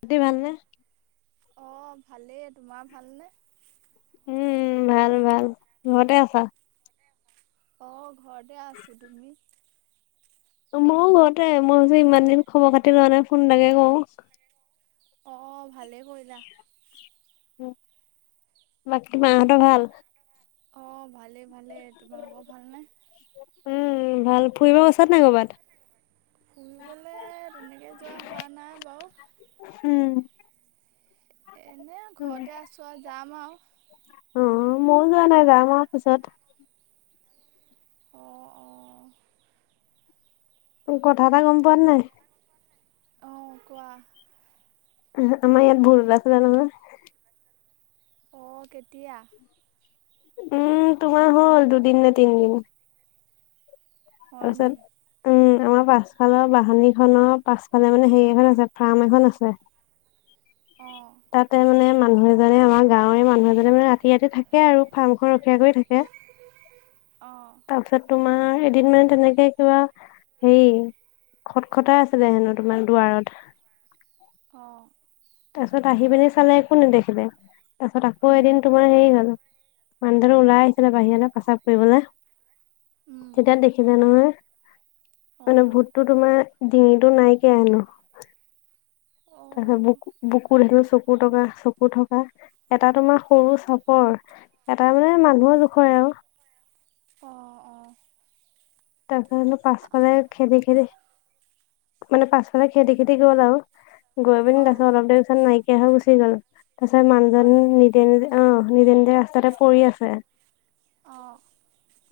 গাটো ভালনে? অ', ভালেই, তোমাৰ ভালনে? উম', ভাল ভাল, ঘৰতে আছা? অঁ ঘৰতে আছোঁ, তুমি? মইও ঘৰতে, মই ভাবিছোঁ ইমান দিন খবৰ খাতি লোৱা নাই ফোন তাকে কৰো অ', ভালেই কৰিলা বাকী, মাহঁতৰ ভাল? অ', ভালেই ভালে, তোমালোকৰ ভাল নে? উম', ভাল, ফুৰিব গৈছা নে কৰ'ৰবাত? ফুৰিবলে, তেনেকে যোৱা হোৱা নাই বাৰু উম', এনে ঘৰতে আছোঁ আৰু যাম আৰু অ', ময়ো যোৱা নাই যায় যায় পিছত অঁ অঁ কথা এটা গম পোৱাত নাই? অঁ', কোৱা আমাৰ ইয়াত ভূত ওলাইছে, জানা নে? অঁ ', -কেতিয়া? উম', তোমাৰ হ'ল দুদিন নে তিনদিন হয়নি আৰু [unintelligible] পাছফালৰ বাঁহনি খনৰ পাছফালে মানে হেৰি এখন আছে ফাৰ্ম এখন আছে অ', তাতে মানে মানুহ এজনে আমাৰ গাঁৱৰে মানুহ এজনে মানে ৰাতি ৰাতি থাকে আৰু ফাৰ্ম খন ৰখীয়া কৰি থাকে উ', অহ', তাৰপিছত তোমাৰ এদিন মানে তেনেকে কিবা হেৰি খটখটাই আছিলে হেনো তোমাৰ দুৱাৰত অ', তাৰপিছত আহি পিনি চালে একো নেদেখিলে তাৰপিছত আকৌ উম এদিন তোমাৰ হেৰি হ'ল মানুহটো ওলাই আহিছিলে বাহিৰলৈ প্ৰস্ৰাৱ কৰিবলৈ উম তেতিয়া দেখিলে নহয় মানে অঁ ভূতটো তোমাৰ ডিঙিটো নাইকিয়া আনো তাৰপিছত অঁ বুকু বুকুত হেৰি চকুৰ থকা চকু থকা এটা তোমাৰ সৰু চাপৰ এটা মানে মানুহৰ জোখৰে আৰু অ', - অ', তাৰ পাছফালে খেদি খেদি মানে পাছফালে খেদি খেদি গ'ল আৰু গৈ পিনি অ'। তাৰপিছত অলপ দেৰি পিছত নাই পেহা গুচি গ'ল তাৰ পিছত মানুহজন হয়নি? নিজে নিজে আহ নিজে নিজে ৰাস্তাতে পৰি আছে অ',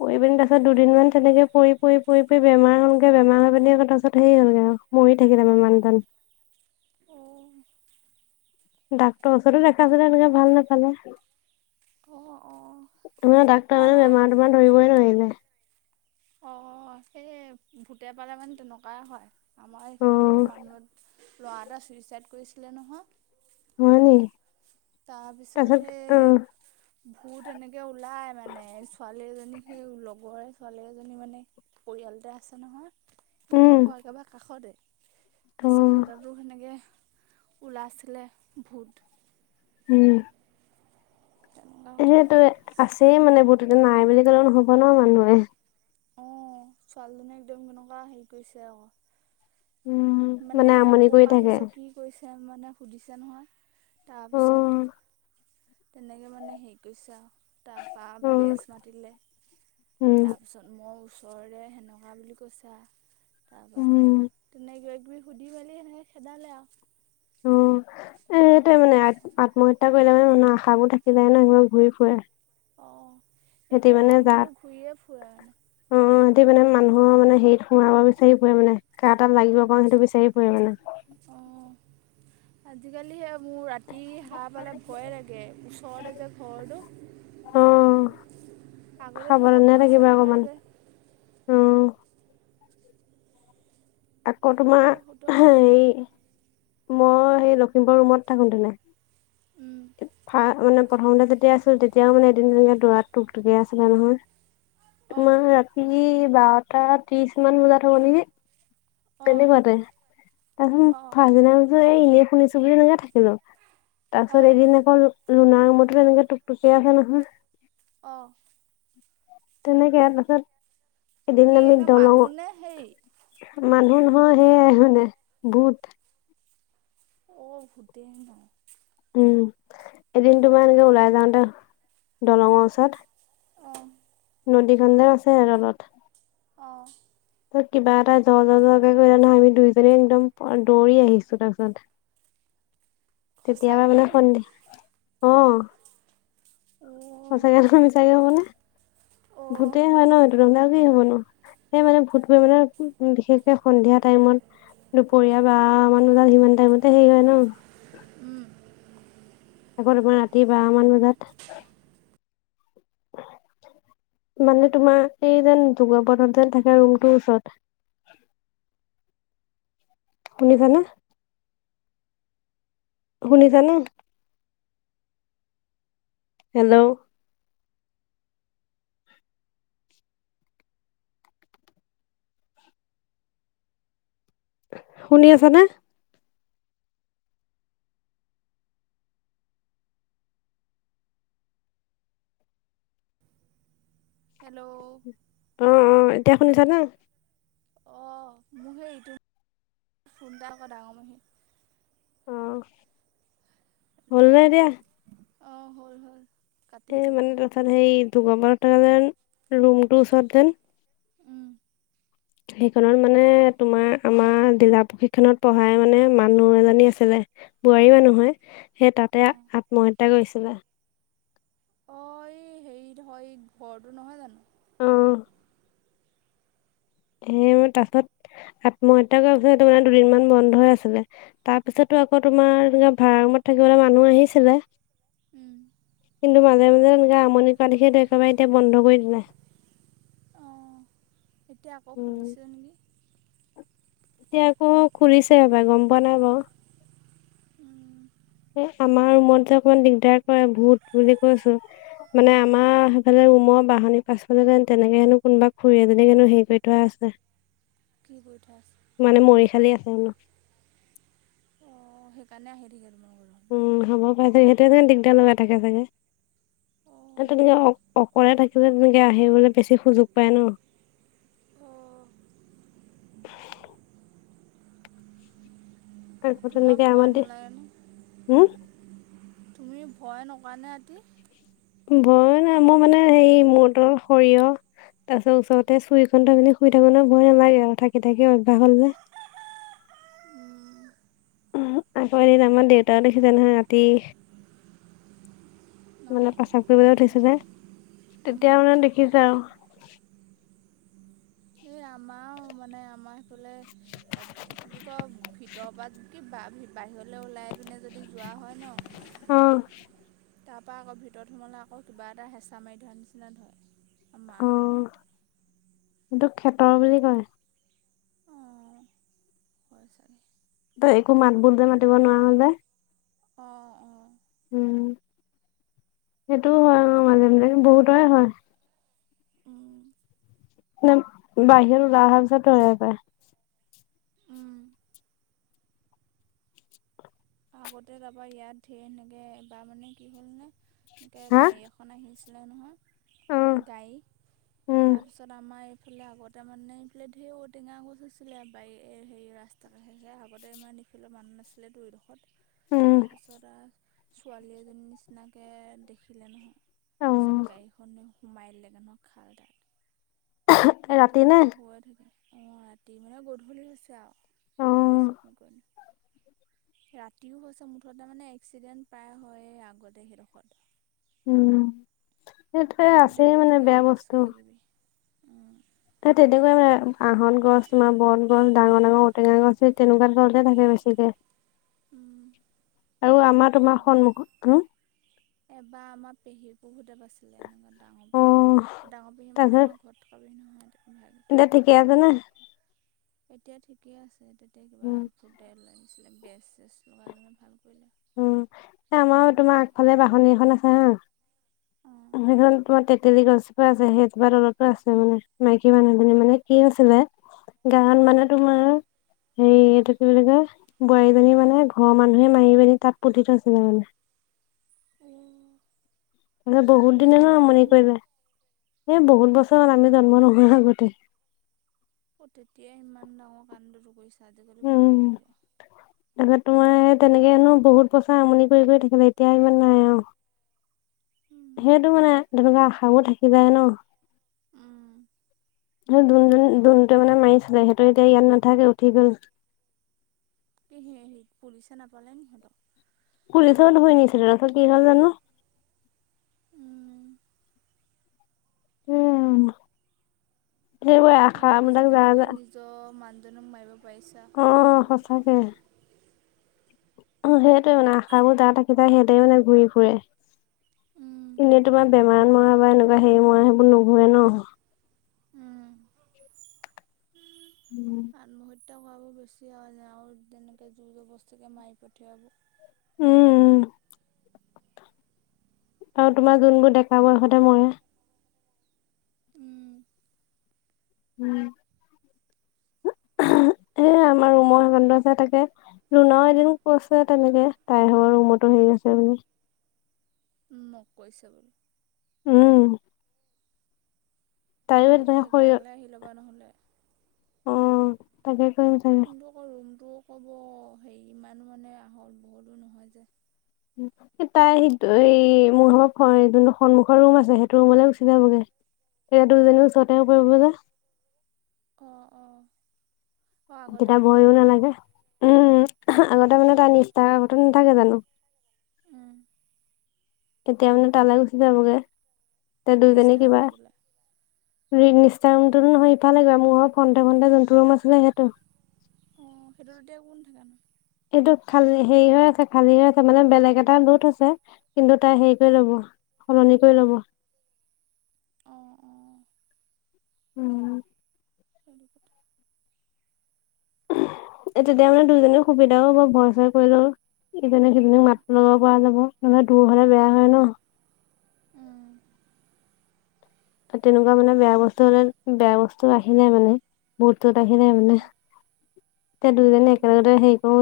পৰি পিন তাৰিছত দুদিনমান তেনেকে পৰি পৰি পৰি বেমাৰ হলগে বেমাৰ হৈ পিনে তাৰপিছত হে হলগে আৰু মৰি থাকিলে মানুহজন [inaudible] অঁ ডাক্টৰৰ ওচৰতো দেখাইছিলে এনেকে ভাল নোপালে অ', অ', আমাৰ ডাক্তৰ মানে আমাৰ বেমাৰ তোমাৰ ধৰিবই নোৱাৰিলে অ সেই ভূতে পালে মানে তেনেকুৱা হয় আমাৰ এইফালেও অ' মানুহৰ ল'ৰা এটা ছুইচাইড কৰিছিলে নহয় হয় নি। তাৰ পিছত তাৰপিছত অ' সেই ভূত এনেকে ওলাই মানে ছোৱালী এজনী সেই লগৰে ছোৱালী এজনী মানে পৰিয়ালটা আছে নহয় উম সতৰোৱা একেবাৰে কাষতে তাৰ পাছত অ' সেইততো সেনেকে উলাইছিলে ভূত উম তেনেকুৱা কথা। সেইটো আছেই মানে বহুততে নাই বুলি ক'লেও নহ'ব নহ মানুহে অ ছোৱালীজনীয়ে একদম কেনেকুৱা হেৰি কৰিছে আকৌ উম, মানে আমনি ক' কৰি পৰা থাকে। আহিছ কি কৰিছ মানে সুধিছে নহয় অ' তাৰপিছত তেনেকে মানে হেৰি কৰিছে আৰু তাৰপা বেজ অ' মাতিলে উম। তাৰপিছত মই ওচৰৰে সেনেকুৱা বুলি কৈছা তাৰপা উম তেনেকুৱা সুধি মেলি সেনেকে খেদালে আৰু অ এটাই মানে আত্মহত্যা কৰিলে মানে মানে আশাবোৰ থাকি যায় ন সেবোৰ ঘূৰি ফুৰে অ সিহঁতি এতিয়াও মানে আত্মাটো ঘূৰিয়ে ফুৰে মানে স মানে মানুহৰ মানে হেৰিত সোমাব বিচাৰি ফুৰে মানে কা তাত লাগিব পাৰো সেইটো বিচাৰি ফুৰে মানে অঁ আজিকালি সেই মোৰ ৰাতি হাঁহ পালে ভয়ে লাগে ওচৰতে যে ঘৰটো আগতে খাবলৈ তেনেকুৱা নে ভয় চয় থাকিবা অকমান নালাগে উম আকৌ তোমাৰ এইবোৰ সুতৰ হে কাহিনী মই সেই লখিমপুৰ ৰুমত থাকোতেনে উম মানে প্ৰথমতে যেতিয়া আছিল তেতিয়াও মানে এদিন ধীয়া দৰা টুক টোকীয়াই আছিলে নহয় অ তোমাৰ ৰাতি বাৰটা ত্ৰিশ মান বজাত হ'ব নেকি অ তেনেকুৱাতে অ তাৰপিছত ফাজনা এই এনেই শুনিছো বুলি এনেক থাকিলো তাৰ অ পিছত এদিন আকৌ লুনাৰ ৰোমতে এনেকে টুকটুকি আছে নহয় অ' তেনেকে আছে ত কি এনে মানুহ নে হেই? মানুহ নহয় সেইয়াই হয়নে ভূত। অ ভূতে ন। উম এদিন তোমাৰ এনেকে ওলাই যাওঁতে দলঙৰ ওচৰত অ নদী খনতে আছে আৰু তলত অ। কিবা এটা জৰ জৰ জকে কৰিলে নহয় আমি দুইজনী একদম দৌৰি আহিছো তাৰপিছত [unintelligible] সঁচাকে কেতিয়াবা মানে নেকি সন্ধিয়া অহ। [inaudible] সঁচাকে মিছাকে হ'ব নে অ ভূতেই হয় ন সেটো নহলে আৰু কি হ'ব নো? সেই মানে ভূত ধৰিবলে বিশেষকে সন্ধিয়া টাইমত। দুপৰীয়া বাৰ মান বজাৰ সিমান টাইমতে হেৰি হয় ন? উম। আকৌ তোমাৰ ৰাতি বাৰ মান বজাত [inaudible] মানে তোমাৰ এই যেন ধুবৰপথত যেন থাকে ৰুমটোৰ ওচৰত। [inaudible] শুনিছা নে? শুনিছা নে? হেল্ল'! শুনি আছা নে? হেল্ল'! অ অ এতিয়া শুনিছা নে? অ মোক সেই ইটো ফোন এটা আকৌ ডাঙৰ মহী অ হল নে এতিয়া? অ হল হল। কাটি এ দিলোঁ মানে তাৰপিছত সেই দুগৰবাৰত যেন ৰুমটো ওচৰত যেন সেইখনত মানে তোমাৰ আমাৰ জিলা প্ৰশিক্ষনত পঢ়াই মানে মানুহ এজনী আছিলে। বোৱাৰী মানুহ হয়, সেই তাতে অঁ আত্মহত্যা কৰিছিলে। অ এই হেৰিত হয় ঘৰটো নহয় জানো? অহ। সেই তাৰ পিছত আত্মহত্যা কৰাৰ পিছত সেইটো মানে দুদিনমান বন্ধই আছিলে, তাৰপিছত টো আকৌ তোমাৰ এনে ভাড়া ৰুমত থাকিবলৈ মানুহ আহিছিলে উম। কিন্তু মাজে মাজে এনেকে আমনি কৰা দেখি সেইটো একেবাৰে এতিয়া বন্ধ কৰি দিলে। অঁ এতিয়া আকৌ উম। খুলিছে নেকি? এতিয়া আকৌ খুলিছে হপাই গম পোৱা নাই বাৰু। উম। আমাৰ ৰুমত যে অকমান দিগদাৰ কৰে ভুত বুলি কৈছো মানে আমাৰ সেইফালে ৰুমৰ বাহনিৰ পাছফালে যেন তেনেকে হেনো কোনোবা খুুৰী এজনীক হেনো হেৰি কৰি থোৱা আছে। কি কৰি থোৱা আছে মানে মৰিশালি আছে হেনো। অঁ সেইকাৰণে আহি থাকে তোমালোকৰ উম হ'ব পাৰে দেই সেইটোৱে যেন দিগদাৰ লগাই থাকে চাগে। অঁ তেনেকে অ অকলে থাকিলে তেনেকে আহিবলৈ বেছি সুযোগ পায় ন। [inaudible] অঁ তাৰপিছত তোমাৰ তেনেকে ভয় আমা দি নালাগে ন হম। তুমি ভয় নকৰা নে ৰাতি? উম ভয় মানে মই মানে হেৰি মতৰ সৰিয়হ তাৰ পিছত ওচৰতে চুৰিখন থৈ মেলি শুই থাকো ভয় নালাগে আৰু থাকি থাকি অভ্যাস হল যে। [inaudible] আকৌ এদিন আমাৰ দেউতাও দেখিছে নহয় ৰাতি। মানে অঁ প্ৰস্ৰাৱ কৰিবলৈ উঠিছে যে। তেতিয়া মানে দেখিছে আৰু। এই আমাৰ [inaudible] মানে আমাৰ সেইফালে কি বুলি কয় ভিতৰ পৰা কি বাহি ৰলে ওলাই পিনে যদি যোৱা হয় ন অ তাৰপৰা আকৌ ভিতৰত সোমালে আকৌ কিবা এটা হেঁচা মাৰি ধৰা নিচিনা ধৰে। আমা‌ মাঁহতৰ সেইটোক খেতৰ বুলি কয়। অ হয় চাগে। তই একো মাত বোল যে মাতিব নোৱাৰ যে। অ অ উম সেইটোও হয় সেই আৰু মাজে মাজে বহুতৰে হয় [unintelligible] ন বাহিৰৰ উদাহাৰ চা পায় আগতে তাৰপা ইয়াত ধেৰ এনেকে বা মানে কি হ'লনে এনেকৈ গাড়ী এখন আহিছিলে নহয় হা অ গাড়ী তাৰপিছত আমাৰ ইফালে আগতে মানে ইফালে ঢেৰ ঔটেঙা গছ হৈছিলে ব হেৰি ৰাস্তা কাষে আগতে ইমান দেখিলে মানু নাছিলে উম তাৰপিছত ছোৱালী এজনীৰ নিচিনাকে দেখিলে নহয় উম তাৰপিছত গাড়ীখনে সোমাই লেগে নহয় খালডাল ৰাতি নে অ ৰাতি মানে গধূলি হৈছে আৰু অ গধূলি চিকমিক ৰাতিও হৈছে মুঠতে মানে এক্সিডেণ্ট প্ৰায় হয় আগতে সেইডোখৰত উম সেইটোৱে ন আছে গোটেই মানে ঔটেঙা বেয়া গছ বস্তু কিবা কিবি এ তেনেকোৱা আহত গছ তোমাৰ বত গছ ডাঙৰ ডাঙৰ ঔটেঙা গছ সেই তেনেকোৱা তলতে থাকে ছিলে [unintelligible] আৰু আমাৰ তোমাৰ সন্মুখত এবাৰ আমাৰ পেহী বৌহেত ঘৰত আছিলে এনেকোৱা ডাঙৰ অ পেহী ডাঙৰ পেহী মানে তাৰপিছত আমাৰ ঘৰত থকাহি নহয় ভাগ এতিয়া ঠিকে আছে নে এতিয়া ঠিকে আছে তেতিয়া কিবা উম ফুটেলছিলে বেচ চেচ লগাই ভাল কৰিলে উম এ আমাৰো তোমাৰ আগফালে বাহনি এখন আছে হা অঁ সেইখন তোমাৰ তেতেলী গছজোপা আছে সেইজোপাৰ তলতো আছে মানে মাইকী মানুহ এজনী মানে কি আছিলে গাঁৱত মানে তোমাৰ হে এইটো কি বুলি কয় বোৱাৰীজনী মানে ঘৰৰ মানুহে মাৰি পিনি তাত পুতি থৈছিলে মানে [unintelligible] তালে বহুত বহু দিনে ন কিমান দিন আমনি হ'ল কৰিলে এই বহুত বছৰ আমি জন্ম নোহোৱা আগতে অ তেতিয়াই ইমান ডাঙৰ কাণ্ডটো কৰিছে আজিকালি কোন উম নহ'ব তাৰপিছত তোমাৰ তেনেকেনো বহুত বছৰ আমনি কৰি কৰি থাকিলে এতিয়া ইমান নাই আও উম, সেইটো মানে তেনেকোৱা আশাও থাকি যায় ন উম যোন যোনটোৱে মানে মাৰিছিলে সেইটো এতিয়া ইয়াত নাথাকে উঠি গল তি সেই পুলিচে নাপালে নি হঁতক পুলিচেও ধৰি নিছিলে তাছত কি হল জানো উম। উম সেইবোৰে সিও যে আশাবিলাক যা কেনেকে নিজৰ মানুহজনীক মাৰিব পাৰিছে অহ সঁচাকে অ সেইটোৱে মানে আশাবোৰ যা থাকি যায় সিহঁতেও মানে ঘূৰি ফুৰে এনেই তোমাৰ বেমাৰত মৰা বা এনেকোৱা হেৰি মৰা সেইবোৰ নুঘূৰে ন উমহ খোৱা বেছি হয়' আৰু যেনেকে জু জ বস্তুকে মাৰি পঠিয়াব উম উম আৰু তোমাৰ যোনবোৰ ডেকা বয়সতে মৰে উম এমহ এ আমাৰ ৰুমৰ সেখন দৰ্জা থাকে বন্ধ যে তাকে ৰুনাও এদিন কৈছে তেনেকে তাই ভাগ ৰুমতো হেৰি চাব ন উ মোক কৈছে বুলি উম তাইও তোমালোকে তেনেকে সৰিয়হ একেটালে আহি ল'বা নহলে অ তাকে কৰিম থাকে তটো ক'ব হেৰি ইমানো মানে আহল বহলো নহয় যে তাই সেইটো এই মোৰ যোনটো সন্মুখৰ ৰুম আছে সেইটো ৰুমলৈ গুচি যাবগে এতিয়া দুজনিয়ো ওচৰতে কৰিব যে অঁ অঁ অঁ আগতে তেতিয়া অকণমান ভয়ো দূৰ নালাগে উম আগতে মানে তাৰ মিষ্টাৰ ঘটো নাথাকে জানো তেতিয়া মানে তালৈ গুচি যাবগে তে দুইজনী মিষ্টাৰ কিবা মিদুলা নিষ্ঠা ৰুমটোতো নহয় ইফালে গ মোৰৰ ফণ্টে ফটে যোনটো ৰুম আছিলে সিহঁটো অঁ সেইটোত এতিয়া কোন থাকে নো এইটো খালী হেৰি হৈ আছে খালী হৈ আছে মানে বেলেগ এটা লোড আছে কিন্তু তাই হেৰি কৰি লব সলনি কৰি লব অঁ অঁ উম সেইটো কথা তেতিয়া মানে দুইজনে সুবিধাও হব ভয় ছয় কৰিলেও চ কৰি লও এজনি সেইজনীক মাত লগাব পৰা যাব নহলে দূৰ হলে বেয়া হয় ন উম তেনেকুৱা মানে বেয়া বস্তু হলে বেয়া বস্তু আহি নাই মানে বহুতত আহি যায় মানে উম এতিয়া উম দুইজননে একেলগতে হেৰি কৰো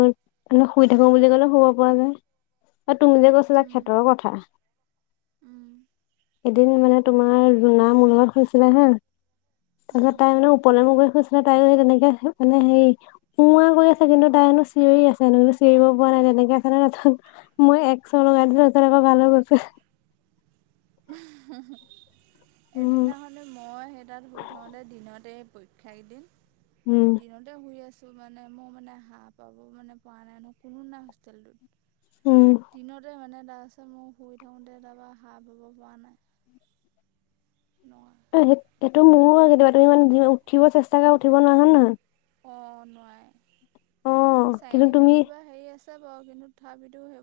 মে শুই থাকো বুলি ক'লেও শুব পৰা যায় অ তুমি যে কৈছিলা উম খ্ষেতৰ কথা উম এদিন মানে তোমাৰ জুনা মোৰ লগত শুইছিলে হা তাৰপিছত তাই মানে উপলে মোৰ কৰি শুইছিলে তাইও সেই তেনেকে মানে হেৰি উওৱা কৰি আছে কিন্তু তাইনো চিঞৰি আছে চিঞৰিব পৰা নাই তেনেকে আছে ন মই এক চৰ লগাই আকৌ ভাল হৈ গৈছে উম। এদিনা হ'লে মই সেই তাত শুই থাকওঁতে দিনতে পৰীক্ষা কেইদিন উম দিনতে শুই আছিলোঁ ত' মানে মোৰ মানে হাঁহ পাব মানে পোৱা নাই ন কোনো নাই হোষ্টেলটোত উম দিনতে মানে তাৰ আ মই শুই থাকোতে তাৰপা হাঁ পাব পৰা নাই নোৱাৰা সেইটো মোৰো কেতিয়াবা তুমি মানে উঠিব চেষ্টা কৰো উঠিব নোৱাৰো হয় নাই অ নোৱাই কিন্তু চাইন্টিফিক তুমি কিবা হেৰি আছে বাৰু কিন্তু তথাপিটো সেইব